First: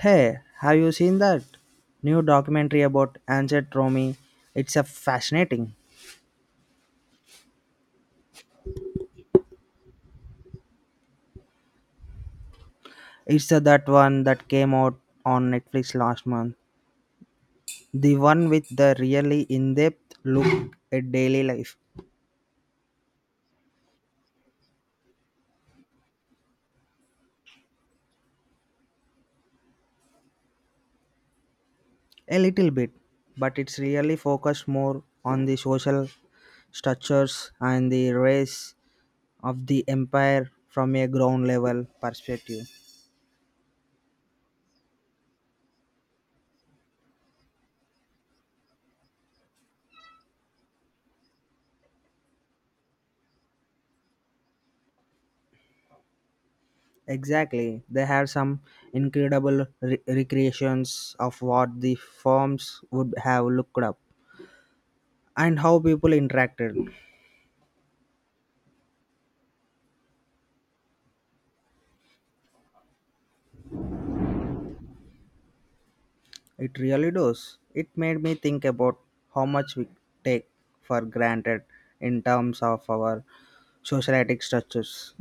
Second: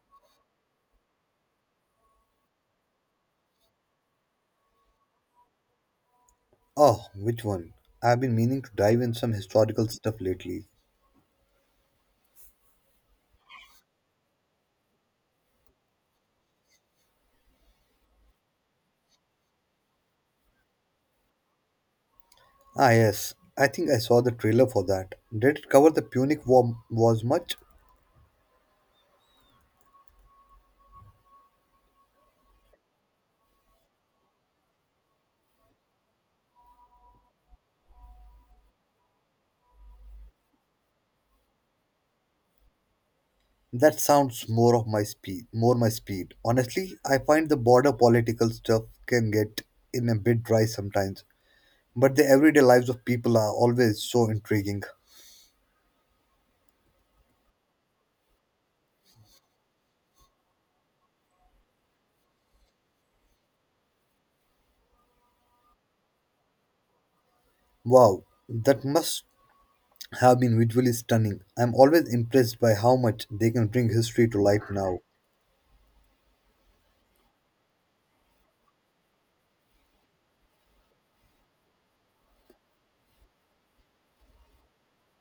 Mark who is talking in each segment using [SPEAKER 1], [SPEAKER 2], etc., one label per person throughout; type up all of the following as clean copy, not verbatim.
[SPEAKER 1] Hey, have you seen that new documentary about ancient Rome? It's a fascinating.
[SPEAKER 2] Oh, which one? I've been meaning to dive in some historical stuff lately.
[SPEAKER 1] It's that one that came out on Netflix last month. The one with the really in-depth look at daily life.
[SPEAKER 2] Ah, yes. I think I saw the trailer for that. Did it cover the Punic War was much?
[SPEAKER 1] A little bit, but it's really focused more on the social structures and the rise of the empire from a ground level perspective.
[SPEAKER 2] That sounds more of my speed, more my speed. Honestly, I find the border political stuff can get in a bit dry sometimes, but the everyday lives of people are always so intriguing.
[SPEAKER 1] Exactly. They have some incredible recreations of what the forms would have looked up and how people interacted.
[SPEAKER 2] Wow, that must have been visually stunning. I'm always impressed by how much they can bring history to life now.
[SPEAKER 1] It really does. It made me think about how much we take for granted in terms of our societic structures.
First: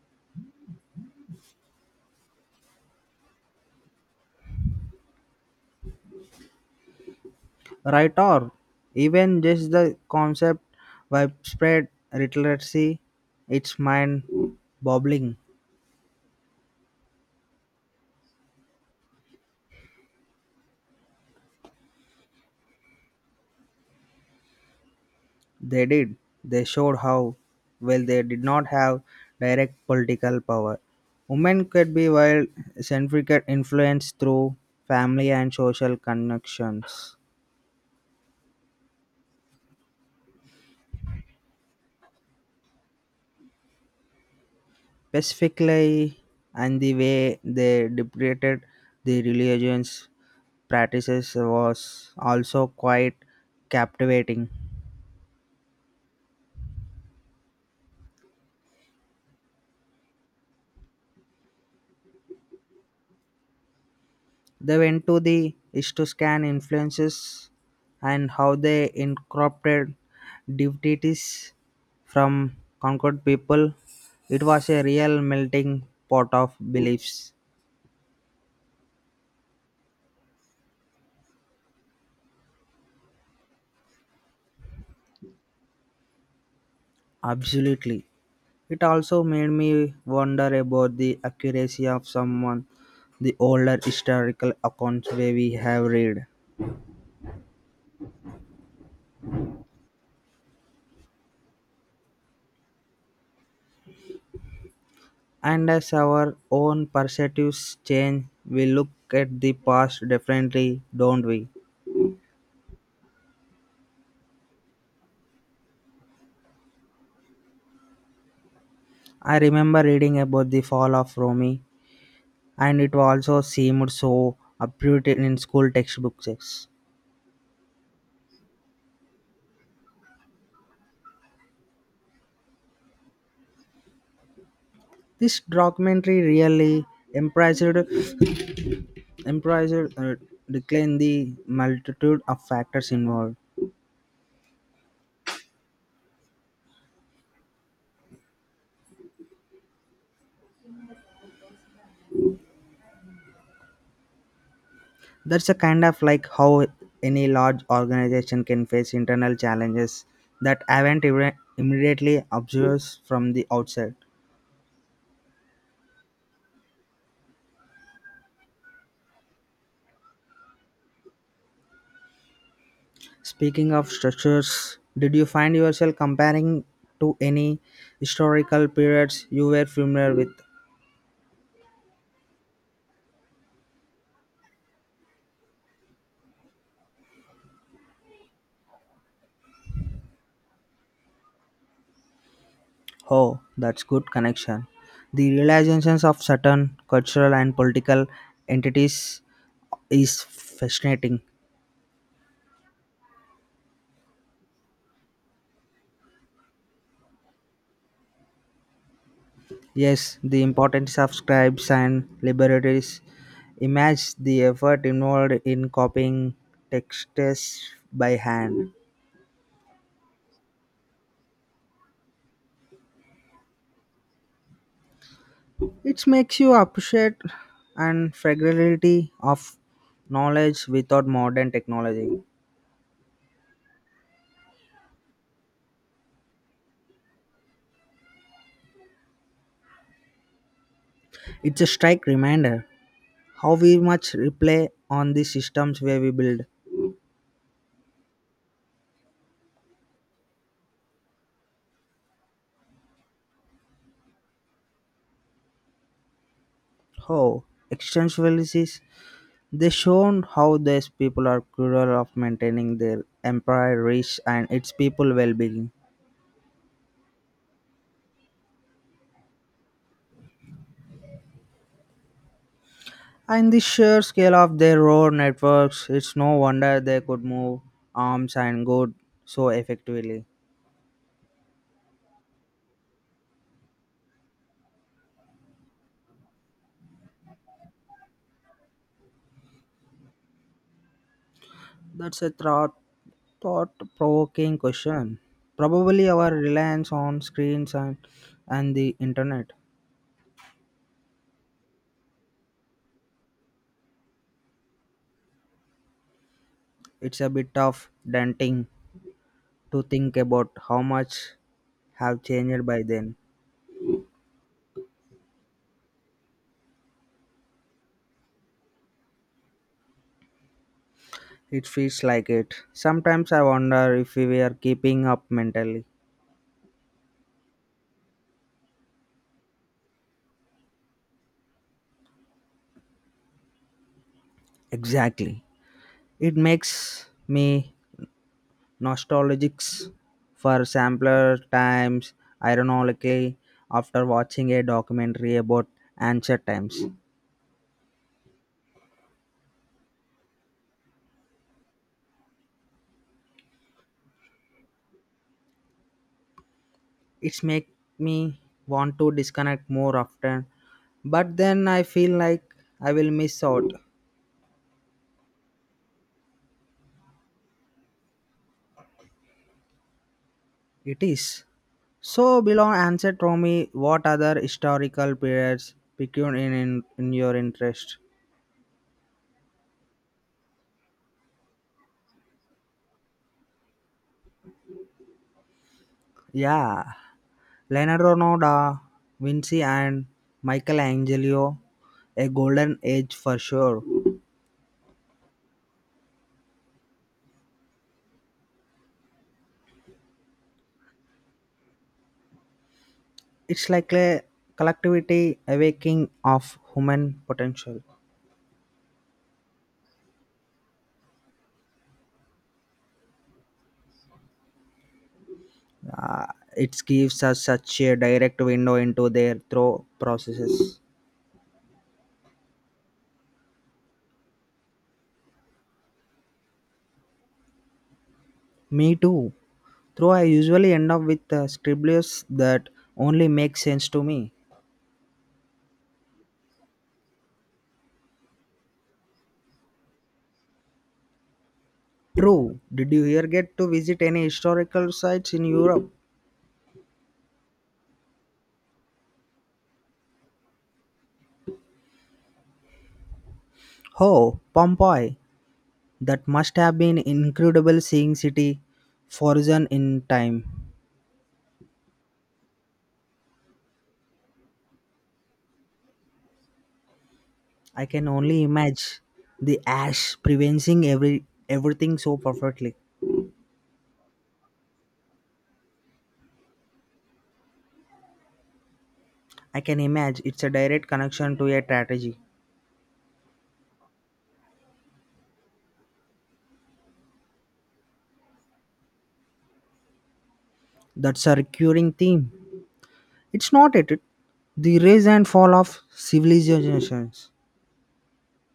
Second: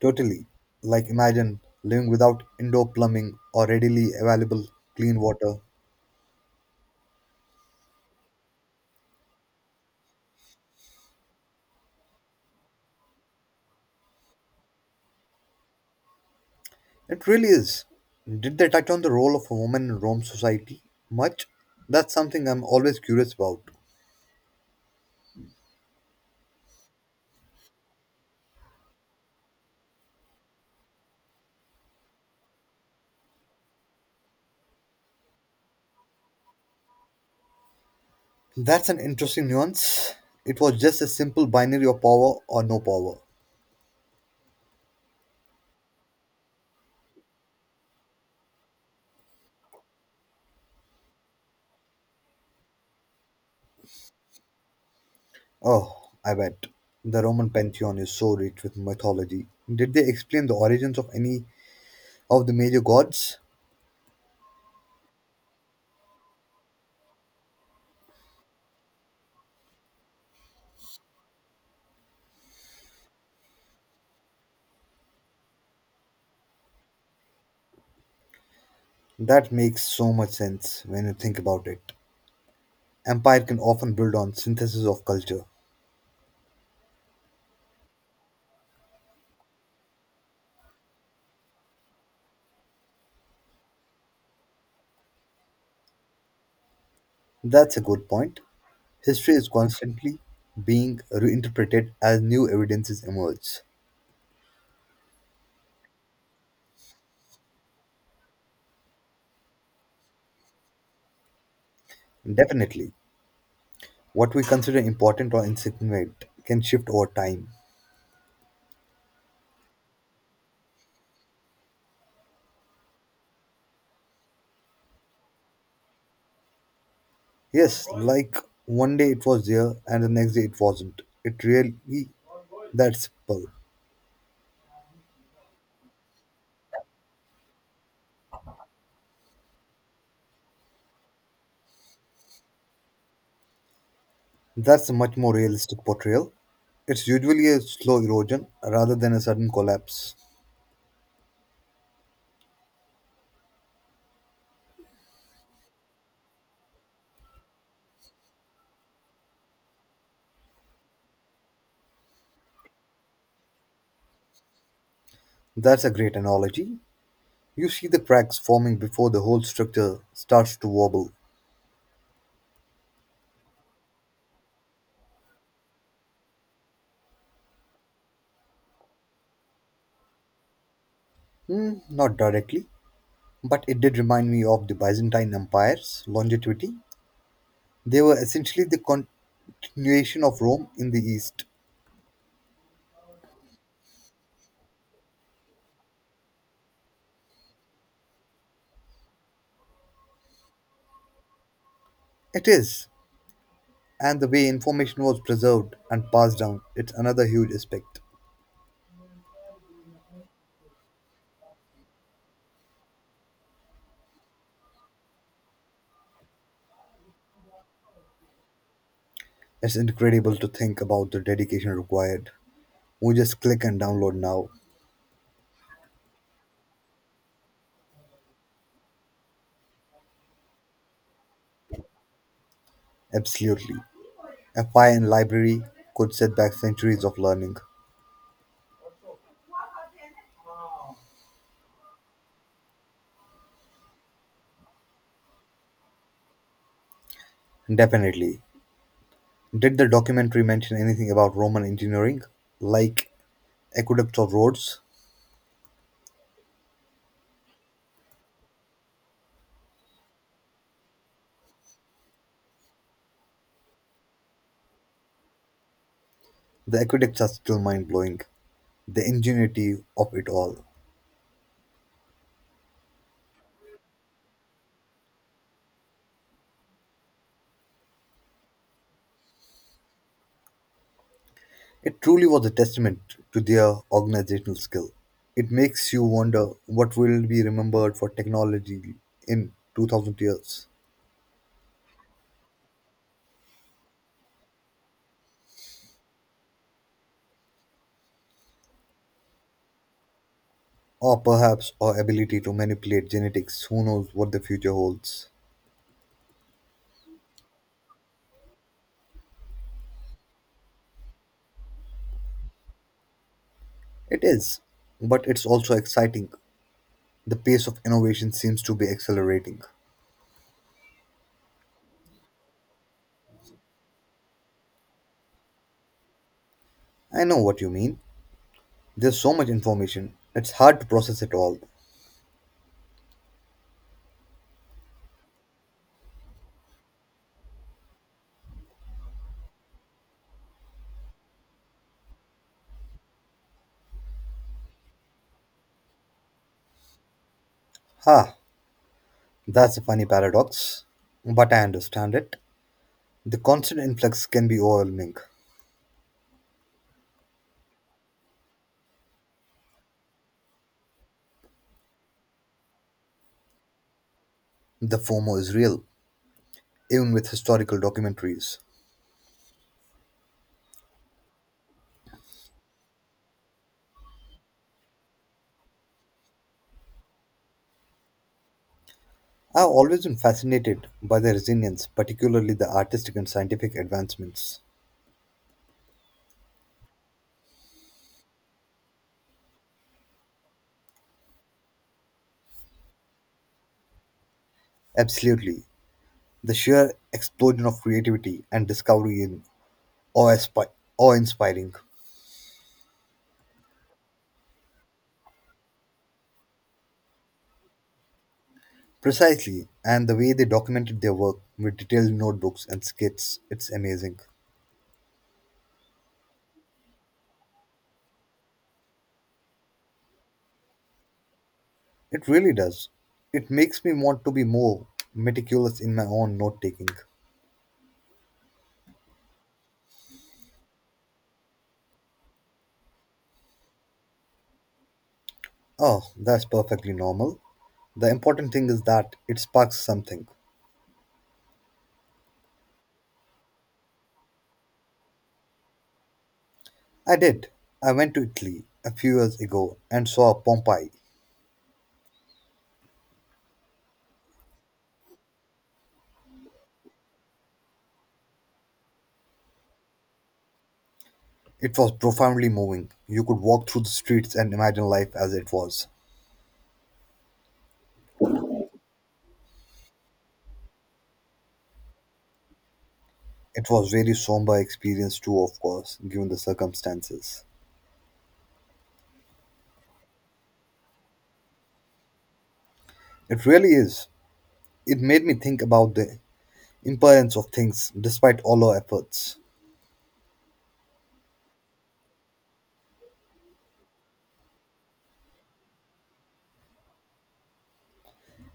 [SPEAKER 2] Totally. Like imagine living without indoor plumbing or readily available clean water.
[SPEAKER 1] Right, or even just the concept widespread literacy, it's mind boggling.
[SPEAKER 2] It really is. Did they touch on the role of a woman in Rome society much? That's something I'm always curious about.
[SPEAKER 1] They did. They showed how, while they did not have direct political power, women could be wield significant influence through family and social connections.
[SPEAKER 2] That's an interesting nuance. It was just a simple binary of power or no power.
[SPEAKER 1] Specifically, and the way they depicted the religions practices was also quite captivating.
[SPEAKER 2] Oh, I bet. The Roman pantheon is so rich with mythology. Did they explain the origins of any of the major gods?
[SPEAKER 1] They went to the is to scan influences and how they incorporated divinities from conquered people. It was a real melting pot of beliefs.
[SPEAKER 2] That makes so much sense when you think about it. Empire can often build on synthesis of culture.
[SPEAKER 1] Absolutely. It also made me wonder about the accuracy of someone the older historical accounts where we have read.
[SPEAKER 2] That's a good point. History is constantly being reinterpreted as new evidences emerge.
[SPEAKER 1] And as our own perspectives change, we look at the past differently, don't we?
[SPEAKER 2] Definitely, what we consider important or insignificant can shift over time.
[SPEAKER 1] I remember reading about the fall of Rome, and it also seemed so uprooted in school textbooks.
[SPEAKER 2] Yes, like one day it was there and the next day it wasn't. It really that simple.
[SPEAKER 1] This documentary really emphasized, emphasized decline the multitude of factors involved.
[SPEAKER 2] That's a much more realistic portrayal. It's usually a slow erosion rather than a sudden collapse.
[SPEAKER 1] That's a kind of like how any large organization can face internal challenges that are not even immediately obvious from the outside.
[SPEAKER 2] That's a great analogy. You see the cracks forming before the whole structure starts to wobble.
[SPEAKER 1] Speaking of structures, did you find yourself comparing to any historical periods you were familiar with?
[SPEAKER 2] Hmm, not directly, but it did remind me of the Byzantine Empire's longevity. They were essentially the continuation of Rome in the East.
[SPEAKER 1] Oh, that's good connection. The realizations of certain cultural and political entities is fascinating.
[SPEAKER 2] It is, and the way information was preserved and passed down, it's another huge aspect.
[SPEAKER 1] Yes, the importance of scribes and liberators. Imagine the effort involved in copying texts by hand.
[SPEAKER 2] It's incredible to think about the dedication required. We just click and download now.
[SPEAKER 1] It makes you appreciate and fragility of knowledge without modern technology.
[SPEAKER 2] Absolutely. A file and library could set back centuries of learning.
[SPEAKER 1] It's a strike reminder how we much rely on the systems where we build.
[SPEAKER 2] Definitely. Did the documentary mention anything about Roman engineering, like aqueducts or roads?
[SPEAKER 1] How existentialists they shown how these people are cruel of maintaining their empire reach and its people well-being.
[SPEAKER 2] The aqueducts are still mind blowing, the ingenuity of it all.
[SPEAKER 1] And the sheer scale of their road networks, it's no wonder they could move arms and good so effectively.
[SPEAKER 2] It truly was a testament to their organizational skill. It makes you wonder what will be remembered for technology in 2000 years,
[SPEAKER 1] That's a thought provoking question. Probably our reliance on screens and the internet.
[SPEAKER 2] or perhaps our ability to manipulate genetics. Who knows what the future holds?
[SPEAKER 1] It's a bit of daunting to think about how much have changed by then.
[SPEAKER 2] It is, but it's also exciting. The pace of innovation seems to be accelerating.
[SPEAKER 1] It feels like it. Sometimes I wonder if we were keeping up mentally.
[SPEAKER 2] I know what you mean. There's so much information, it's hard to process it all.
[SPEAKER 1] Exactly. It makes me nostalgic for sampler times, ironically, after watching a documentary about ancient times.
[SPEAKER 2] Ha! That's a funny paradox. But I understand it. The constant influx can be overwhelming.
[SPEAKER 1] It's make me want to disconnect more often, but then I feel like I will miss out.
[SPEAKER 2] The FOMO is real, even with historical documentaries.
[SPEAKER 1] It is so below answer to me what other historical periods piqued in your interest?
[SPEAKER 2] I've always been fascinated by their resilience, particularly the artistic and scientific advancements.
[SPEAKER 1] Yeah, leonardo no, da vinci and michelangelo, a golden age for sure.
[SPEAKER 2] Absolutely. The sheer explosion of creativity and discovery in awe-inspi- awe-inspiring.
[SPEAKER 1] It's like a collectivity awakening of human potential.
[SPEAKER 2] Precisely, and the way they documented their work with detailed notebooks and skits, it's amazing.
[SPEAKER 1] Uh, it gives us such a direct window into their throw processes.
[SPEAKER 2] It really does. It makes me want to be more meticulous in my own note taking.
[SPEAKER 1] Me too. Though I usually end up with scribblers that only make sense to me.
[SPEAKER 2] Oh, that's perfectly normal. The important thing is that it sparks something.
[SPEAKER 1] True. Did you here get to visit any historical sites in Europe?
[SPEAKER 2] I did. I went to Italy a few years ago and saw Pompeii.
[SPEAKER 1] Oh, Pompeii. That must have been incredible seeing city frozen in time.
[SPEAKER 2] It was profoundly moving. You could walk through the streets and imagine life as it was.
[SPEAKER 1] I can only imagine the ash preventing everything so perfectly.
[SPEAKER 2] It was really somber experience too, of course, given the circumstances.
[SPEAKER 1] I can imagine it's a direct connection to a tragedy.
[SPEAKER 2] It really is. It made me think about the impermanence of things despite all our efforts.
[SPEAKER 1] That's a recurring theme. It's not at it- The rise and fall of civilizations,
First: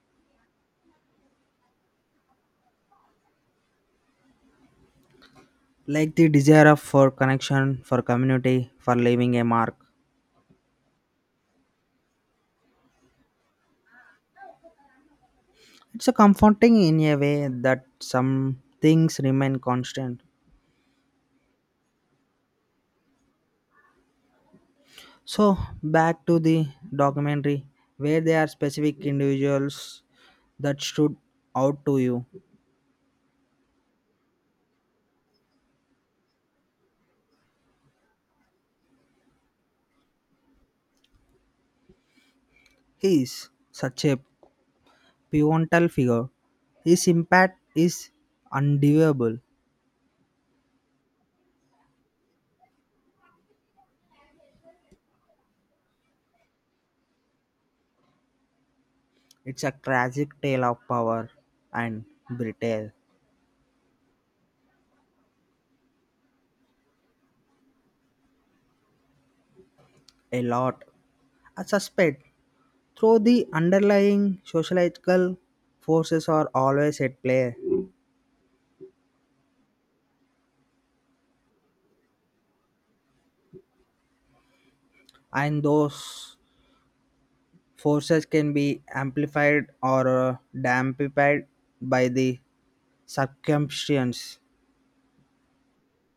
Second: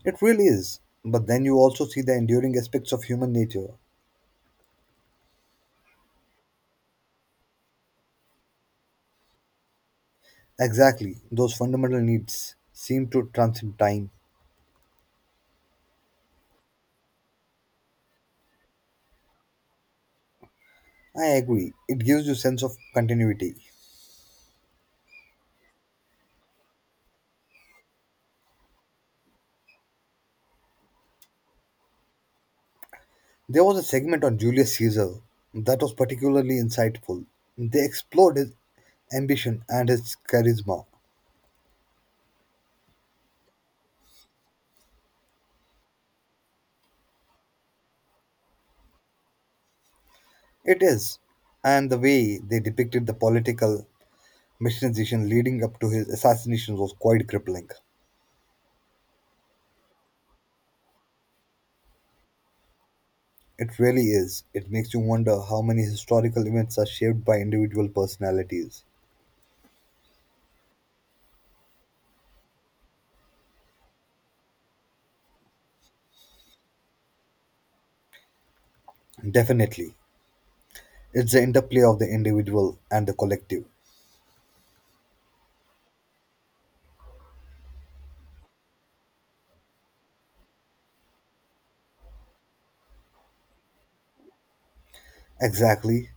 [SPEAKER 2] It really is. But then you also see the enduring aspects of human nature.
[SPEAKER 1] like the for connection, for community, for leaving a mark.
[SPEAKER 2] Exactly, those fundamental needs seem to transcend time.
[SPEAKER 1] It's a comforting in a way that some things remain constant.
[SPEAKER 2] I agree. It gives you sense of continuity.
[SPEAKER 1] So back to the documentary, where there are specific individuals that stood out to you.
[SPEAKER 2] There was a segment on Julius Caesar that was particularly insightful. They explored his ambition and his charisma.
[SPEAKER 1] He is such a pivotal figure. His impact is undeniable.
[SPEAKER 2] It is, and the way they depicted the political mechanization leading up to his assassination was quite crippling.
[SPEAKER 1] It's a tragic tale of power and betrayal.
[SPEAKER 2] It really is. It makes you wonder how many historical events are shaped by individual personalities.
[SPEAKER 1] A lot, I suspect, though the underlying sociological forces are always at play,
[SPEAKER 2] Definitely. It's the interplay of the individual and the collective.
[SPEAKER 1] and those forces can be amplified or dampened by the circumstances.
[SPEAKER 2] Exactly.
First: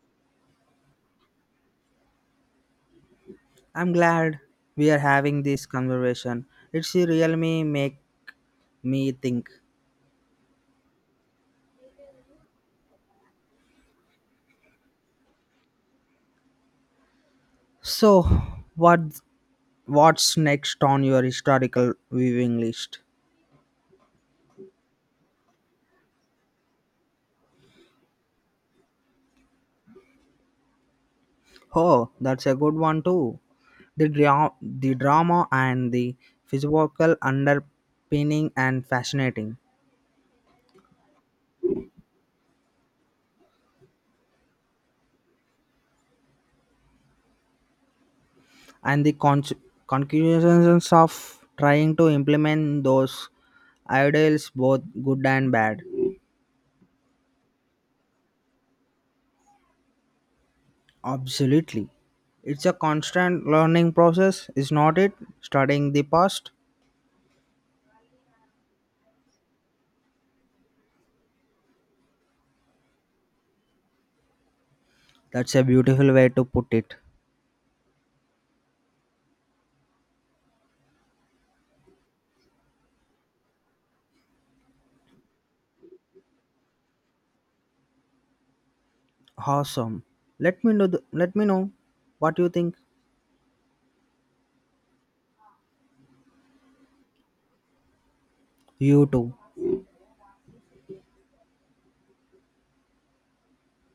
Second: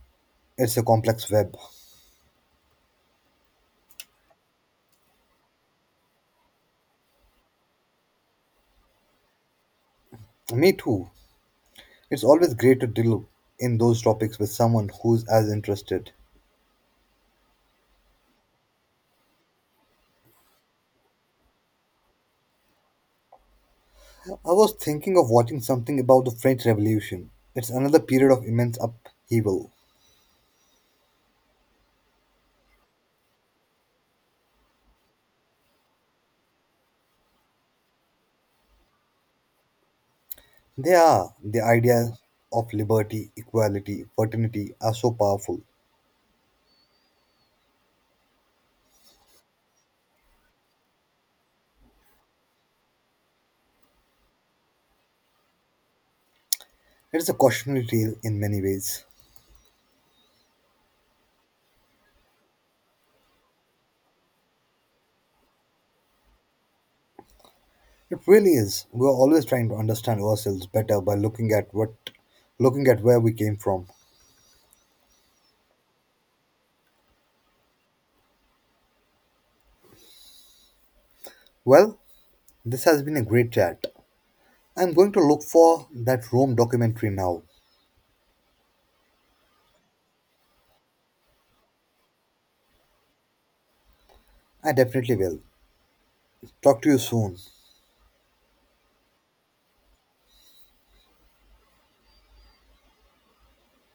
[SPEAKER 2] It's a complex web.
[SPEAKER 1] I'm glad we are having this conversation. It's really make me think.
[SPEAKER 2] Me too. It's always great to delve in those topics with someone who's as interested.
[SPEAKER 1] So, what what's next on your historical viewing list?
[SPEAKER 2] I was thinking of watching something about the French Revolution. It's another period of immense upheaval.
[SPEAKER 1] Oh, that's a good one too. The, the drama and the physical underpinning and fascinating,
[SPEAKER 2] They are. The idea of liberty, equality, fraternity are so powerful.
[SPEAKER 1] and the conclusions of trying to implement those ideals, both good and bad.
[SPEAKER 2] It's a cautionary tale in many ways.
[SPEAKER 1] Absolutely. It's a constant learning process, is not it? Studying the past.
[SPEAKER 2] It really is. We're always trying to understand ourselves better by looking at where we came from.
[SPEAKER 1] That's a beautiful way to put it.
[SPEAKER 2] Well, this has been a great chat. I'm going to look for that Rome documentary now.
[SPEAKER 1] Awesome. Let me know. Let me know what you think.
[SPEAKER 2] I definitely will. Talk to you soon.
[SPEAKER 1] You too.